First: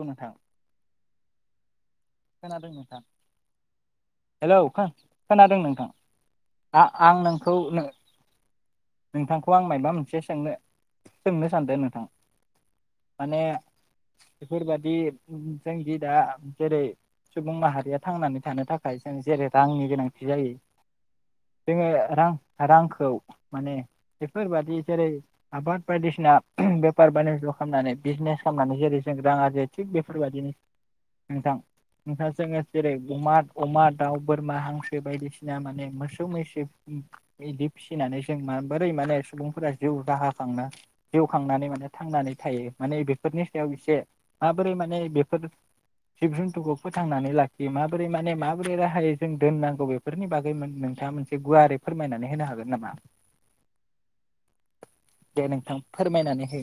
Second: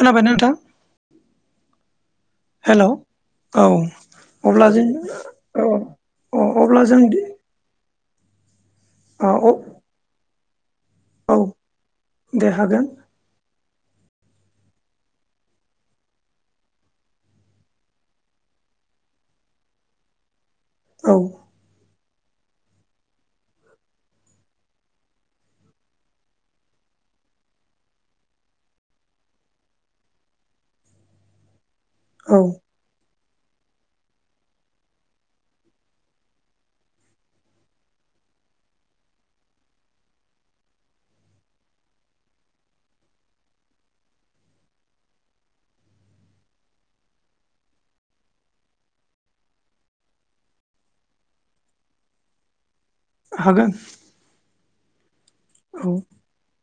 खोनाबायना नोंथां? खोनादों हेलौ नोंथां औ हेलौ अब्ला जों खोनादों औ नोंथां औ अब्ला जों आं नोंखौ औ नोंथांखौ आं मायबा मोनसे सोंनो। औ सोंनो सानदों नोंथां दे हागोन माने बेफोरबादि जोंदि दा जेरै सुबुं माहारिया थांनानै थानो थाखाय जों जेरै रांनि गोनांथि जायो। औ [unintelligible] रां-रांखौ माने बेफोरबादि जेरै आबाद बायदिसिना बेफार [unintelligible] खालामनानै बिजिनेस खालामनानै जेरै जों रां आरजियो थिग बेफोरबायदिनो नोंथां। नोंथां औ जोङो जेरै [unintelligible] अमा दाउ बोरमा हांसो बायदिसिना माने मोसौ मैसो [inaudible] इदि फिसिनानै। जों माबोरै माने सुबुंफोरा जिउ राहा खांनो जिउ खांनानै माने थांनानै थायो माने बेफोरनि सायाव एसे माबोरै माने बेफोर जिब जुन्थुखौ फोथांनानै लाखियो माबोरै माने माबोरै राहायै जों दोननांगौ बेफोरनि बागै [unintelligible] नोंथाङा मोनसे गुवारै फोरमायनानै होनो हागोन नामा। हागोन। दे नोंथां औ फोरमायनानै हो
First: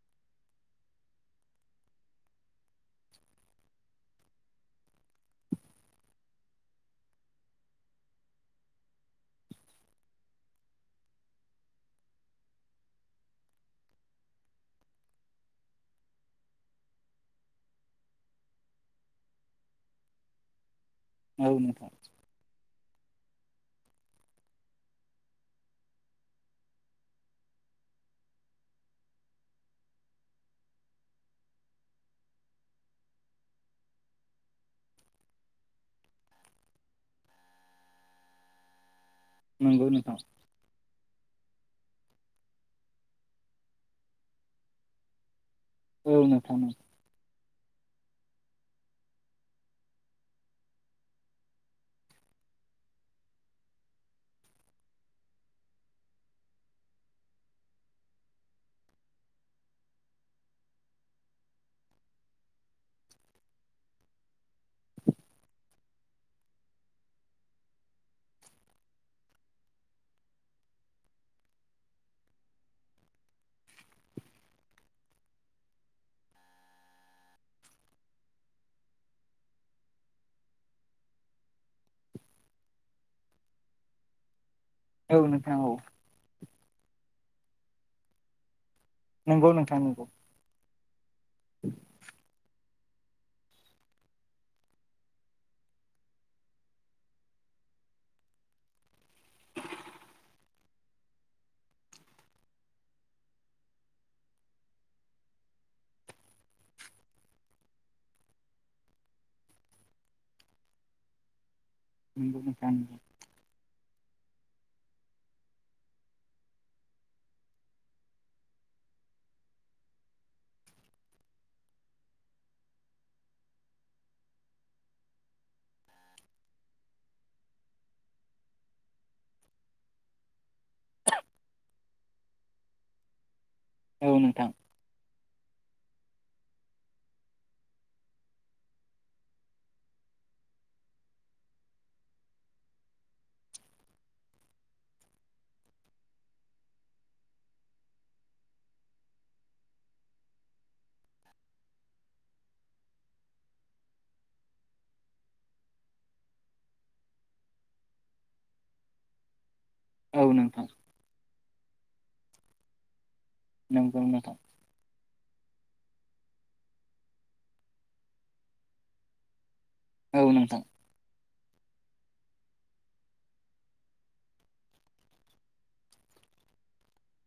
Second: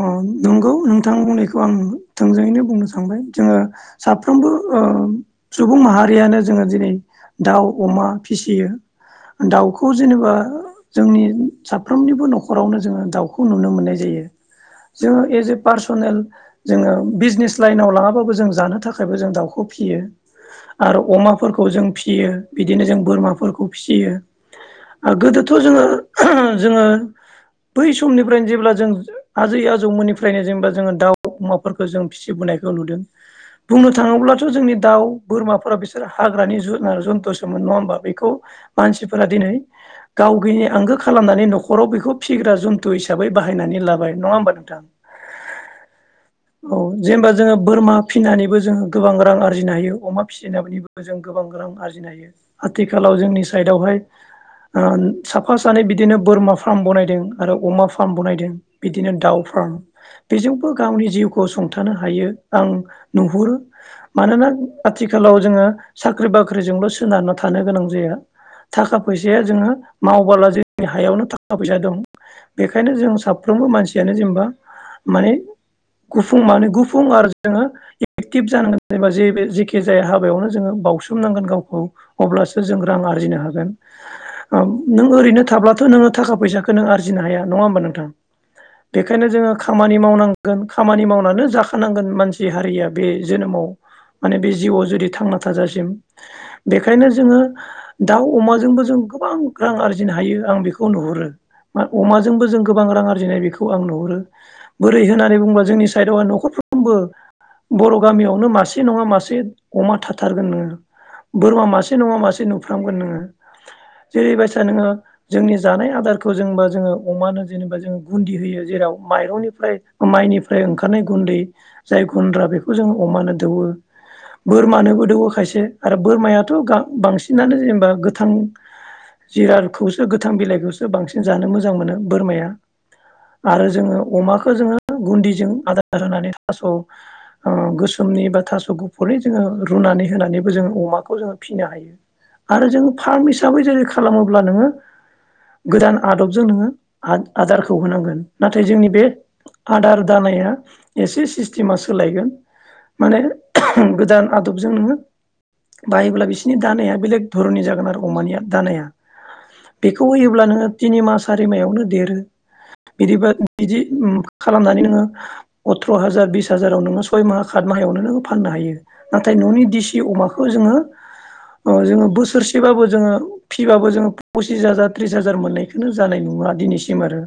अ नंगौ नोंथां बुंनायखौ आं। थोंजोङैनो बुंनो सानबाय जोङो साफ्रोमबो ओ सुबुं माहारियानो जोङो दिनै दाउ अमा फिसियो दाउखौ जेनेबा जोंनि साफ्रोमनिबो न'खरावनो जोंङो दाउखौ नुनो मोननाय जायो जोङो एस ए पार्सनेल जोङो बिजिनेस लाइनाव लाङाबाबो जों जानो थाखायबो जों दाउखौ फियो। आरो औ अमाफोरखौ जों नोंथां फियो बिदिनो जों बोरमाफोरखौ फियो आ गोदोथ' जोङो [unintelligible] जोङो बै समनिफ्रायनो जेब्ला जों आजै आजौमोननिफ्रायनो जेनेबा जोङो दाउ अमाफोरखो जों फिसिबोनायखौ नुदों बुंनो थाङोब्लाथ' जोंनि दाउ बोरमाफोरा बिसोर हाग्रानि जुनार जन्थुसोमोन नङा होमबा बेखौ मानसि फोरा दिनै नंगौ नोंथां गाव [unintelligible] आंगो खालामनानै न' हराव बेखौ फिग्रा जुन्थु हिसाबै बाहायनानै लाबाय नङा होमबा नोंथां। औ नोंथां औ जेनेबा जोङो बोरमा। फिनानैबो जोंङो गोबां रां आरजिनो हायो अमा फिसिनानैबो जों गोबां रां आरजिनो हायो आथिखालाव जोंनि साइदावहाय ओ साफा सानै बिदिनो बोरमा फार्म बनाय। दों आरो अमा फार्म बनायदों बिदिनो दाउ फार्म बेजोंबो गावनि जिउखौ सुंथानो हायो आं नुहुरो मानोना आथिखालाव जोङो साख्रि बाख्रिजोंल' सोनारना थानो गोनां जाया थाखा फैसाया जोङो मावबोला जोंनि हायावनो थाखा फैसा दं। बेखायनो जों साफ्रोमबो मानसियानो जेनेबा माने गुफुं माने गुफुं आरो जोङो एकटिभ जानांगोन जेनेबा जे जेखि जाया हाबायावनो जोङो बावउसोमनांगोन गावखौ अब्लासो जों रां आरजिनो हागोन। ओम नों औ ओरैनो नोंथां औ थाब्लाथ' नोङो थाखा फैसा। आरजिनो हाया नङा होमबा नोंथां। बेखायनो नंगौ जोङो नोंथां खामानि नंगौ मावनांगोन खामानि मावनानो जाखानांगोन मानसि हारिया। बे जोनोमाव माने बे जिउआव जुदि थांना थाजासिम बेखायनो जोङो दाउ अमाजोंबो जों गोबां रां आरजिनो हायो आं बेखौ नुहुरो। मा अमाजोंबो जों गोबां रां आरजिनाय बेखौ आं नुहरो बोरै होननानै बुङोबा जोंनि साइदआवहा न'खरफ्रोमबो बर' गामियावनो मासे नङा मासे अमा थाथारगोन नोङो बोरमा मासे मासे नङा नंगौ मासे नोंथां नुफ्रामगोन नोङो। जेरैबायसा नोङो जोंनि जानाय आदार खौ जेनेबा जोङो अमानो जेनेबा जों गुनदि होयो जेराव माइरंनिफ्राय माइनिफ्राय ओंखारनाय गुन्दै जाय गुन्द्रा बेखौ जों अमानो दौवो बोरमानोबो दौवो खायसे आरो बोरमायाथ' गां बांसिनानो जेनेबा गोथां जिरादखौसो गोथां बिलाइखोसो बांसिन जानो मोजां मोनो बोरमाया। आरो जोङो औ नोंथां अमाखो जोङो गुनदिजों आदार होनानै थास' ओ गोसोमनि बा थास' गुफुरनि जोङो रुनानै होनानैबो जोङो अमाखौ जोङो फिनो हायो आरो जोङो फार्म हिसाबै जोलै खालामोब्ला नोङो गोदान आदबजों नोङो आ आदारखौ होनांगोन नाथाय जोंनि बे आदार दानाया एसे सिस्टेमा सोलायगोन माने [unintelligible] गोदान आदबजों नोङो बायोब्ला बिसिनि दानाया बेलेग धरननि जागोन आरो अमानिया दानाया। बेखौ औ नोंथां होयोब्लानो मा सारिमायावनो देरो। [unintelligible] बिदिबा बिदि नंगौ उम नोंथां खालामनानै नोङो अथ्र' हाजार बिस हाजाराव नोङो सय माह खात माहयावनो नोङो फाननो हायो नाथाय न'नि देसि औ अमाखौ नोंथां जोङो अ जोङो बोसोरसेबाबो जोङो फिबाबो जोङो पसिस हाजार त्रिस हा जार मोननायखोनो जानाय नुवा दिनैसिम आरो।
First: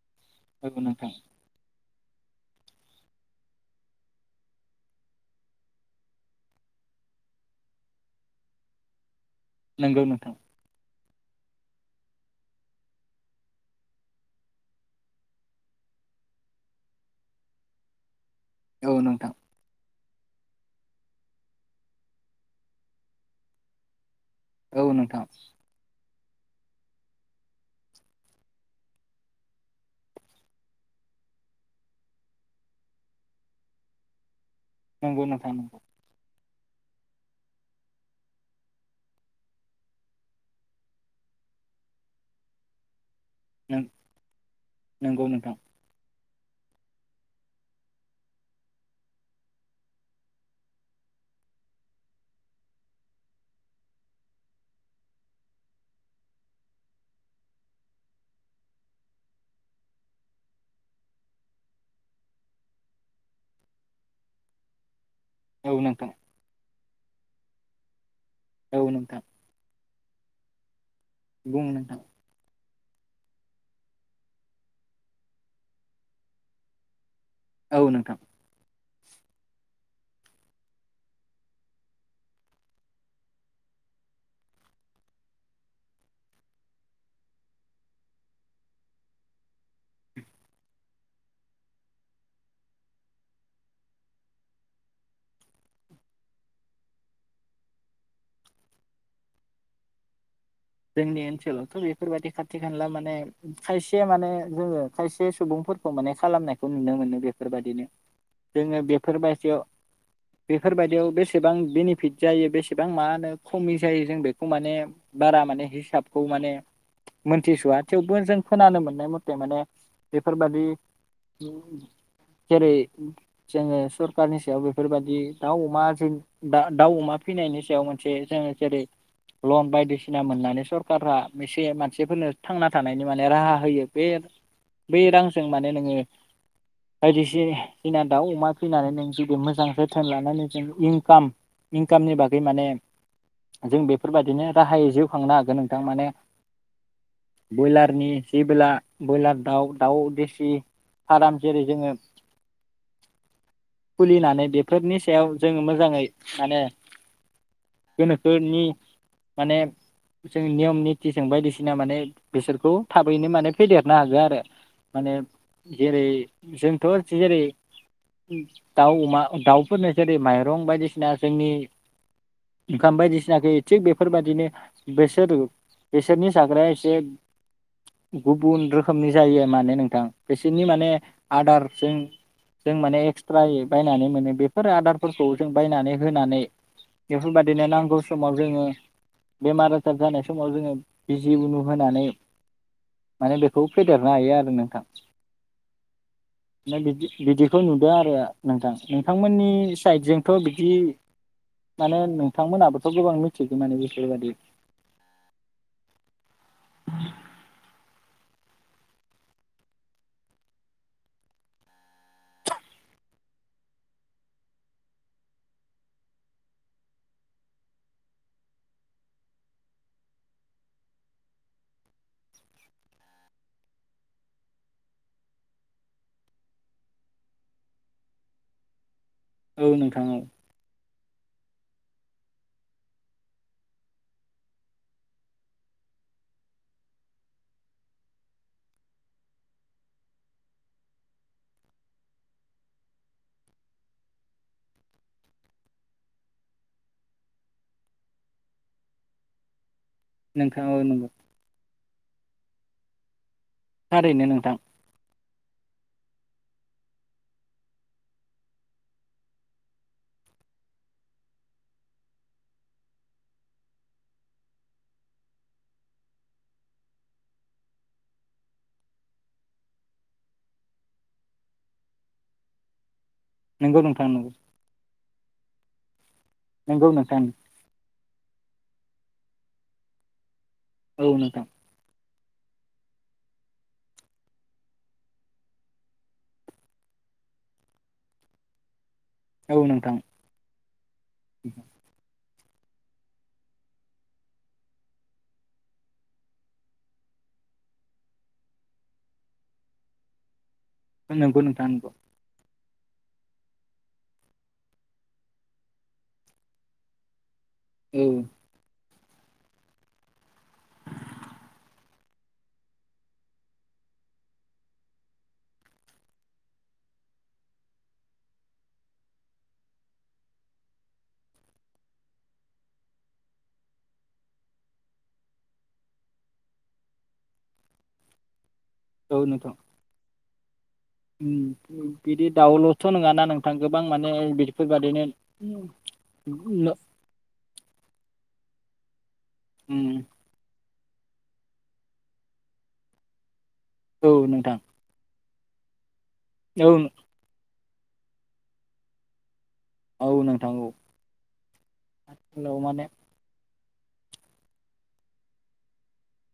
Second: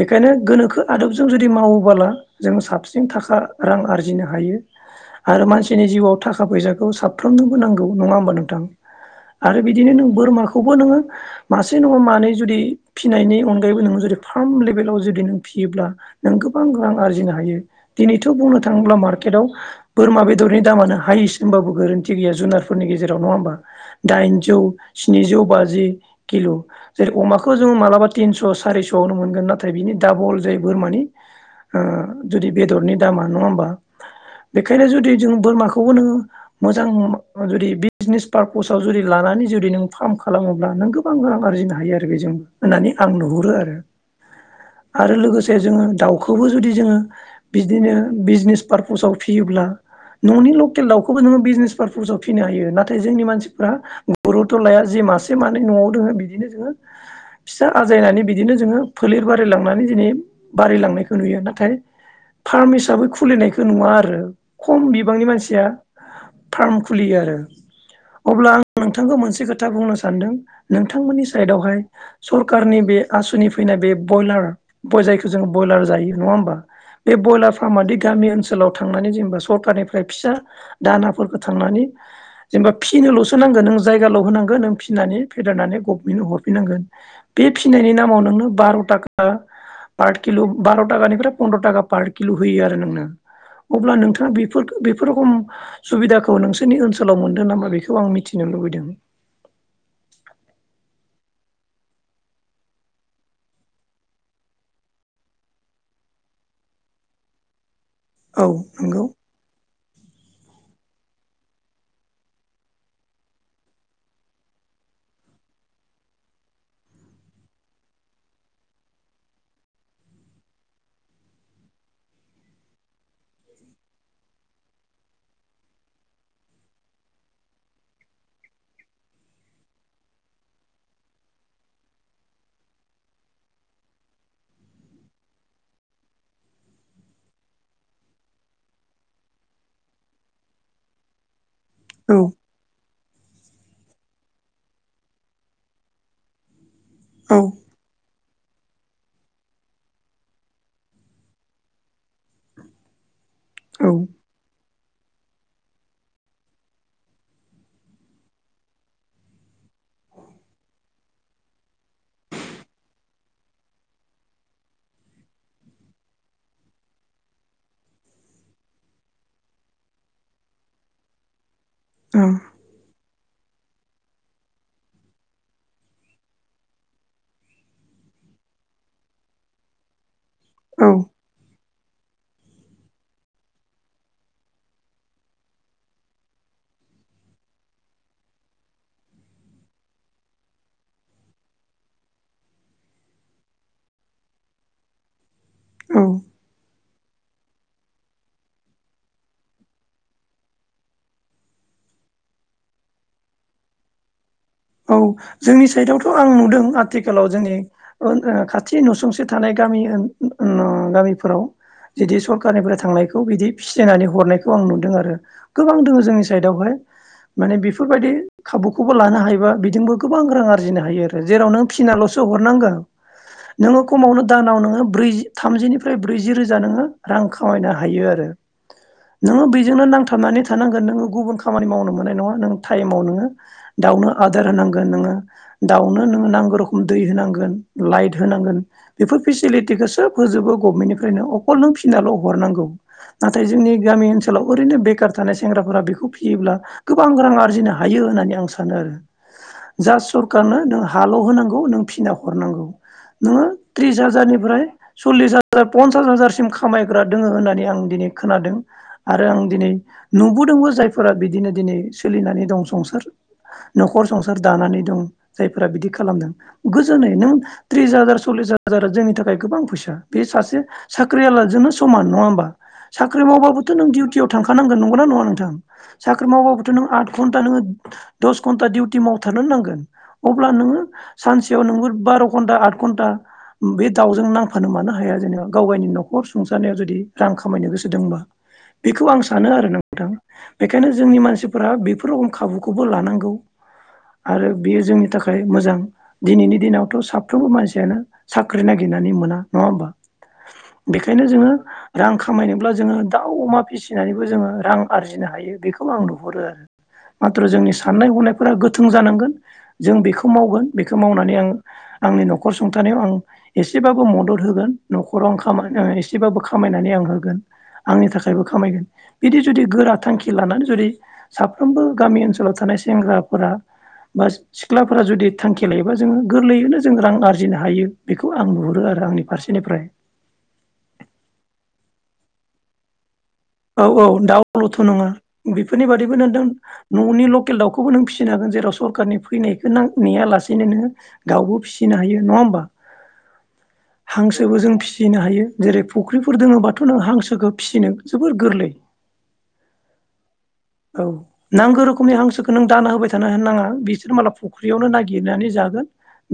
बेखायनो औ गोनोखो नोंथां आदबजों जुदि मावबाला जों साबसिन थाखा रां आरजिनो हायो आरो मानसिनि जिउआव थाखा फैसाखौ साफ्रोमनोबो नांगौ नङा होमबा नोंथां। आरो बिदिनो नंगौ नों नोंथां बोरमाखौबो नोङो मासे नङा मा नै जुदि फिसिनायनि अनगायैबो नोङो जुदि [unintelligible] जुदि नों फिसियोब्ला नों गोबां रां आरजिनो हायो दिनै थ' बुंनो थाङोब्ला औ नोंथां मार्केटआव बोरमा बेदरनि दामानो हायेस्ट होनबाबो गोरोन्थि गैया जुनारफोरनि गेजेराव नङा होमबा। दाइनजौ औ नोंथां स्निजौ बाजि किल' जेरै अमाखौ जोङो मालाबा तिनस' सारिस'आवनो मोनगोन नाथाय बिनि डाबल जायो बोरमानि आ जुदि बेदरनि दामा नङा होमबा। बेखायनो जुदि नंगौ जों नोंथां बोरमाखौबो नोङो मोजां जुदि बिजनेस पार्पसाव जुदि लानानै जुदि नों फार्म खालामोब्ला नों गोबां रां आरजिनो हा हायो आरो बेजों होननानै आं नुहुरो आरो नंगौ आरो नंगौ नोंथां लोगोसे जोङो दाउ खौबो जुदि जोङो बिदिनो बिजनेस पारपसाव फियोब्ला न'नि लकेल दाउखोबो नोङो बिजनेस पारपसाव फिनो हायो नाथाय जोंनि मानसिफ्रा गर'थ' लाया जे मासे मानै न'आव दोङो बिदिनो जोङो फिसा आजायनानै बिदिनो जोङो फोलेर बारायलांनानै दिनै बारायलांनायखौ नुयो नाथाय फार्म हिसाबै खुलिनायखो नुवा आरो खम बिब बिबांनि मानसिया औ नोंथां फार्म खुलियो आरो। अब्ला आं औ नोंथांखौ नोंथां मोनसे खोथा बुंनो स सानदों नोंथांमोन बुं सायेदावहाय नोंथां सरखारनि बे आसुनि फैनाय बे बयलार बय जायखौ जों बयलार जायो नङा होमबा। बे बयलार औ फार्माआदि नोंथां गामि ओनसोलाव थांनानै जेनेबा सखारनिफ्राय फिसा दानाफोरखो थांनानै जेनबा फिनोल'सो नांगो नों जायगाल' होनांगो नों फिसिनानै फेदेरनानै गफ मेन्टनो हरफिननांगो बे फिसिनायनि नामाव नोंनो बार' थाखा पार किल' बार' थाखानिफ्राय फन्द्र' थाखा पार किल' होयो आरो नोंनो अब्ला नोंथाङा बिफोरखो बिफोर सुबिदाखौ नोंसोरनि ओनसोलाव मोनदों नामा बेखौ आं मिथिनो लुबैदों। जोंनि ओनसोलावथ' बेफोरबादि खाथि खाला माने खायसे माने जोङो खायसे सुबुंफोरखौ माने खालामनायखौ नुनो मोनो बेफोरबादिनो औ जोङो नंगौ बेफोर बायसायाव बेफोरबादियाव बेसेबां बेनिफिट जायो बेसेबां मा होनो खमि जायो जों बेखौ माने बारा माने हिसाबखौ माने मोनथिसवा थेवबो जों खोनानो मोननाय मथे माने बेफोरबादि जेरै जोङो सरखारनि सायाव बेफोरबादि दाउ अमा जों दा दाउ अमा फिनायनि सायाव मोनसे जों जेरै लन बायदिसिना मोननानै सरकारा मोनसे मानसेफोरनो थांना थानायनि माने राहा होयो बे बै रांजों माने नोङो बायदिसिना दाउ अमा फिहिनानै नों जुदि मोजां जोथोन लानानै जों इनकाम इंकामनि औ बागै माने जों बेफोरबादिनो राहायै जिउ खांनो हा गोन नोंथां माने औ बयलारनि जेबोला बयलार दाउ दाउ देसि फार्म जेरै जोङो औ खुलिनानै बे फोरनि सायाव जों मोजाङै माने गोनोखोनि माने जों नियम नितिजों बायदिसिना माने बेसोरखौ थाबैनो माने फेदेरनो हागौ आरो माने जेरै जोंथ' जेरै दाउ अमा दाउफोरनो जेरै माइरं बायदिसिना जोंनि औ ओंखाम बायदिसि ना होयो थिग बेफोरबायदिनो बेसोर बेसोरनि जाग्राया एसे गुबुन रोखोमनि जायो माने नोंथां। बेसोरनि माने औ आदार जों जों माने एक्सट्रायै बायनानै मोनो बेफोर आदारफोरखौ जों बायनानै होनानै बेफोरबायदिनो नांगौ समाव जोङो बेमार जानाय समाव जोङो बिजि इरि होनानै माने बेखौ फेदेरनो हायो आरो नोंथां। औ। माने बिदि बिदिखौ नुदों आरो नोंथां। नोंथांमोननि साइडजोंथ' बिदि माने नोंथांमोनहाबोथ' गोबां मिथिगौ माने बेफोरबादि औ जोंनि साइदआवथ' आं नुदों आथिखालाव जोंनि ओं ओ खाथि नसुंसे थानाय गामि गामिफोराव जदि सरखारारनिफ्राय थांनायखौ बिदि फिनानै हरनायखौ आं नुदों आरो गोबां दङ जोंनि साइदआवहाय माने बेफोरबायदि खाबुखौबो लानो हायोबा बिजोंबो गोबां रां आरजिनो हायो आरो जेराव नों फिनाल'सो हरनांगोन नोङो खमावनो दानाव नोङो ब्रै थामजिनिफ्राय ब्रैजि रोजा नोङो रां खामायनो हायो आरो नोङो औ बेजोंनो नोंथां औ नांथाबनानै थानांगोन नोङो गुबुन खामानि मावनो मोननाय नङा नों टाइमाव नोङो दाउनो आदार होनांगोन नोङो दाउनो, नोङो नांगौ रोखोम दै होनांगोन, लाइट होनांगोन बेफोर फेसिलिटिखौ सब होजोबो गभमेन्टनिफ्रायनो अखल नों फिनाल' हरनांगौ नाथाय जोंनि गामि ओनसोलाव ओरैनो बेखार थानाय सेंग्राफोरा बेखौ फियोब्ला गोबां रां आरजिनो हायो होननानै आं सानो आरो जा सरखारनो नोंथां औ नों नंगौ हाल' होनांगौ नों फिना हरनांगौ। [inaudible] नोङो थ्रुस थारैनो नोंथां हाजारनिफ्राय सल्लिस हाजार फन्सास हाजार सिम खामायग्रा दोङो होननानै आं दिनै खोनादों आरो आं दिनै नुबोदोंबो जायफोरा बिदिनो दिनै सोलिनानै दं संसार नखर संसार दानानै दं जायफोरा बिदि खालामदों गोजोनै नों थ्रिस हाजार सल्लिस हाजारा जोंनि थाखाय गोबां फैसा बे सासे साख्रि आलाजोंनो समान नङा होमबा? साख्रि मावबाबोथ' नंगौ नों नोंथां दिउटियाव नंगौ थांखानांगोन नंगौ ना नङा नोंथां? साख्रि मावबाबोथ' नों नंगौ नोंथां आतघन्टा नों दस दिउटी मावथारनो नांगोन अब्ला नोंङो औ नोंथां सानसेयाव नोंङो बार' घन्टा आद घन्टा बे दावउजों नांफानो मानो हाया जेनेबा गाव गावनि नखर सुंसारनायाव जुदि रां खामायनो गोसो दंबा बेखौ आं सानो आरो नोंथां बेखायनो जोंनि मानसिफोरा बेफोर खाबुखौबो लानांगौ आरो बेयो जोंनि थाखाय मोजां दिनैनि दिनावथ साफ्रोमबो मानसियानो साख्रि नागिरनानै मोना नङा होमबा बेखायनो नंगौ जोङो नोंथां नंगौ रां खामायनो अब्ला जोङो दाउ अमा फिसिनानैबो जोङो रां आरजिनो हायो बेखौ आं नुहरो आरो माथ्र जोंनि औ साननाय हनाय गोथों जानांगोन जों बेखौ मावगोन बेखौ मावनानै आं आंनि नखर सुंथानायाव आं एसेबाबो मदद होगोन नखराव आं खाम एसेबाबो खामायनानै आं होगोन आंनि थाखायबो खामायगोन बिदि जुदि गोरा थांखि लानानै जुदि साफ्रोमबो गामि ओनसोलाव थानाय सेंग्रा फोर बा सिख्लाफोरा जुदि थांखि लायोबा जोङो गोरलैयैनो जों रां आरजिनो हायो बेखौ आं नुहरो आरो औ आंनि नोंथां फारसेनिफ्राय बिदि दाउलथ नङाना नोंथां गोबां औ औ माने दाउलथ बेफोरबादिनो नङा बेफोरनि बादिबो नों नों ननि लकेल दाउखौबो नों फिसिनो हागोन जेराव सरखारनि फैनायखौ नों नेयालासेनो नोङो दाउबो फिसिनो हायो नङा होमबा औ हांसोबो नोंथां जों फिसिनो हायो जेरै फुख्रिफोर औ दोङोबाथ नों हांसोखो फिसिनो जोबोर गोरलै औ नों औ नांगौ रोखोमनि हांसोखौ नों माने दाना होबाय थानो हाया होननाङा बिसोर मालाय फुख्रियावनो नागिरनानै जागोन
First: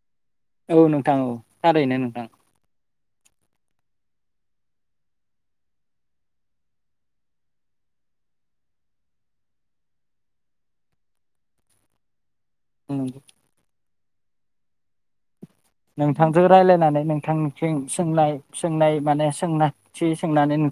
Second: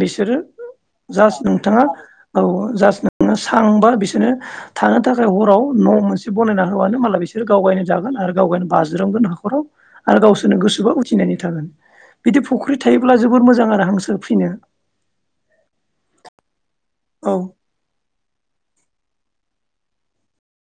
बिसोरो औ नोंथां औ जास्ट नोंथाङा थारैनो नोंथां औ जास्ट सांबा बिसोरनो थानो थाखाय हराव न' मोनसे बनायना होबानो माला बिसोरो गावगायनो जागोन आरो गावगायनो बाज्रुम ज्रावगोन हाखराव आरो गावसोरनो गोसोबआ उथिनानै थागोन बिदि फुख्रि थायोब्ला जोबबोर मोजां आरो हांसो जों फिनो नोंथांजों रायज्लायनानै औ नोंथांनिथिं सोंनाय सोंनाय माने सोंनाय थि सोंनानै नों